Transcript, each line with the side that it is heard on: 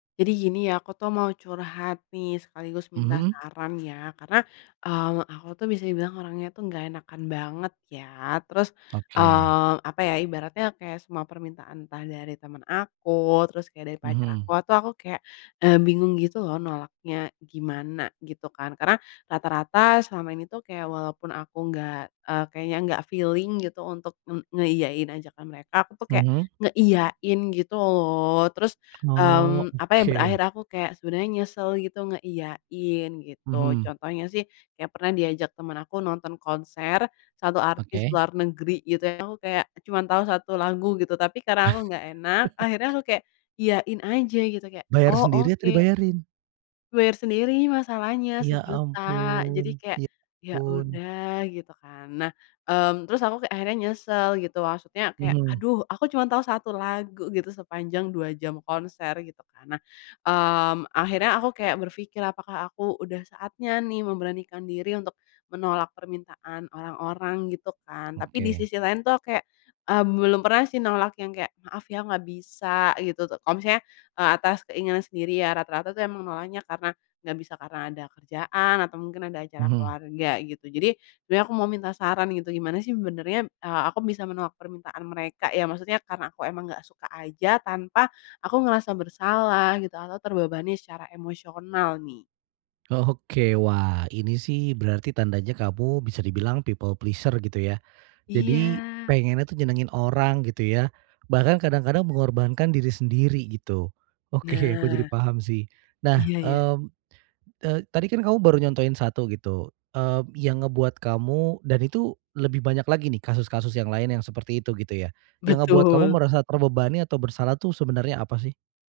left: Jadi gini ya aku tuh mau curhat nih sekaligus minta
right: Mhm.
left: saran ya, karena, eee, aku tuh bisa dibilang orangnya tuh nggak enakan banget ya, terus,
right: Oke.
left: eee, apa ya ibaratnya kayak semua permintaan entah dari temen aku, terus kayak dari pacar aku,
right: Mhm.
left: itu aku kayak, eee, bingung gitu loh nolaknya gimana gitu kan. Karena rata-rata selama ini tuh kayak walaupun aku gak eee, kayaknya nggak feeling gitu untuk nge ngeiyain ajakan mereka, aku tuh kayak
right: Mhm.
left: ngeiyain gitu loh. Terus,
right: Oh,
left: mmm, apa ya,
right: oke.
left: berakhir aku kayak sebenernya nyesel gitu ngeiyain gitu,
right: Mhm.
left: contohnya sih kayak pernah diajak temen aku nonton konser 1 artis
right: Oke.
left: luar negeri gitu, yang aku kayak cuman tahu 1 lagu gitu, tapi karena aku nggak enak akhirnya aku kayak iyain aja gitu kayak,
right: Bayar
left: "Oh,
right: sendiri atau
left: oke."
right: dibayarin?
left: Bayar sendiri masalahnya,
right: Ya
left: sejuta. Jadi
right: ampun
left: kayak,
right: ya
left: "Ya
right: ampun.
left: udah," gitu kan. Nah, mmm, terus aku kayak akhirnya nyesel gitu, maksudnya kayak,
right: Mhm.
left: "Aduh aku cuman tahu 1 lagu gitu sepanjang 2 jam konser," gitu kan. Nah, mmm, akhirnya aku kayak berpikir, "Apakah aku udah saatnya nih memberanikan diri untuk menolak permintaan orang-orang?" gitu kan. Tapi di
right: Oke.
left: sisi lain tuh aku kayak, eee, belum pernah sih menolak yang kayak, "Maaf ya, nggak bisa," gitu tuh, kalau misalnya, eee, atas keinginan sendiri ya rata-rata tuh emang nolaknya karena nggak bisa, karena ada kerjaan atau mungkin ada acara
right: Mhm.
left: keluarga gitu, jadi sebenernya aku mau minta saran gitu, gimana sih sebenernya, eee, aku bisa menolak permintaan mereka, ya maksudnya karena aku emang nggak suka aja tanpa aku ngerasa bersalah gitu atau terbebani secara emosional nih?
right: Oke, wah ini sih berarti tandanya kamu bisa dibilang people pleasure gitu ya, jadi
left: Iya.
right: pengennya tuh nyenengin orang gitu ya, bahkan kadang-kadang mengorbankan diri sendiri gitu. Oke, aku jadi
left: Nah.
right: paham sih. Nah,
left: Iya ya.
right: mmm, eee, tadi kan kamu baru nyontohin 1 gitu, eee, yang ngebuat kamu dan itu lebih banyak lagi nih kasus-kasus yang lain yang seperti itu gitu ya? Yang ngebuat kamu
left: Betul.
right: merasa terbebani atau bersalah tuh sebenarnya apa sih?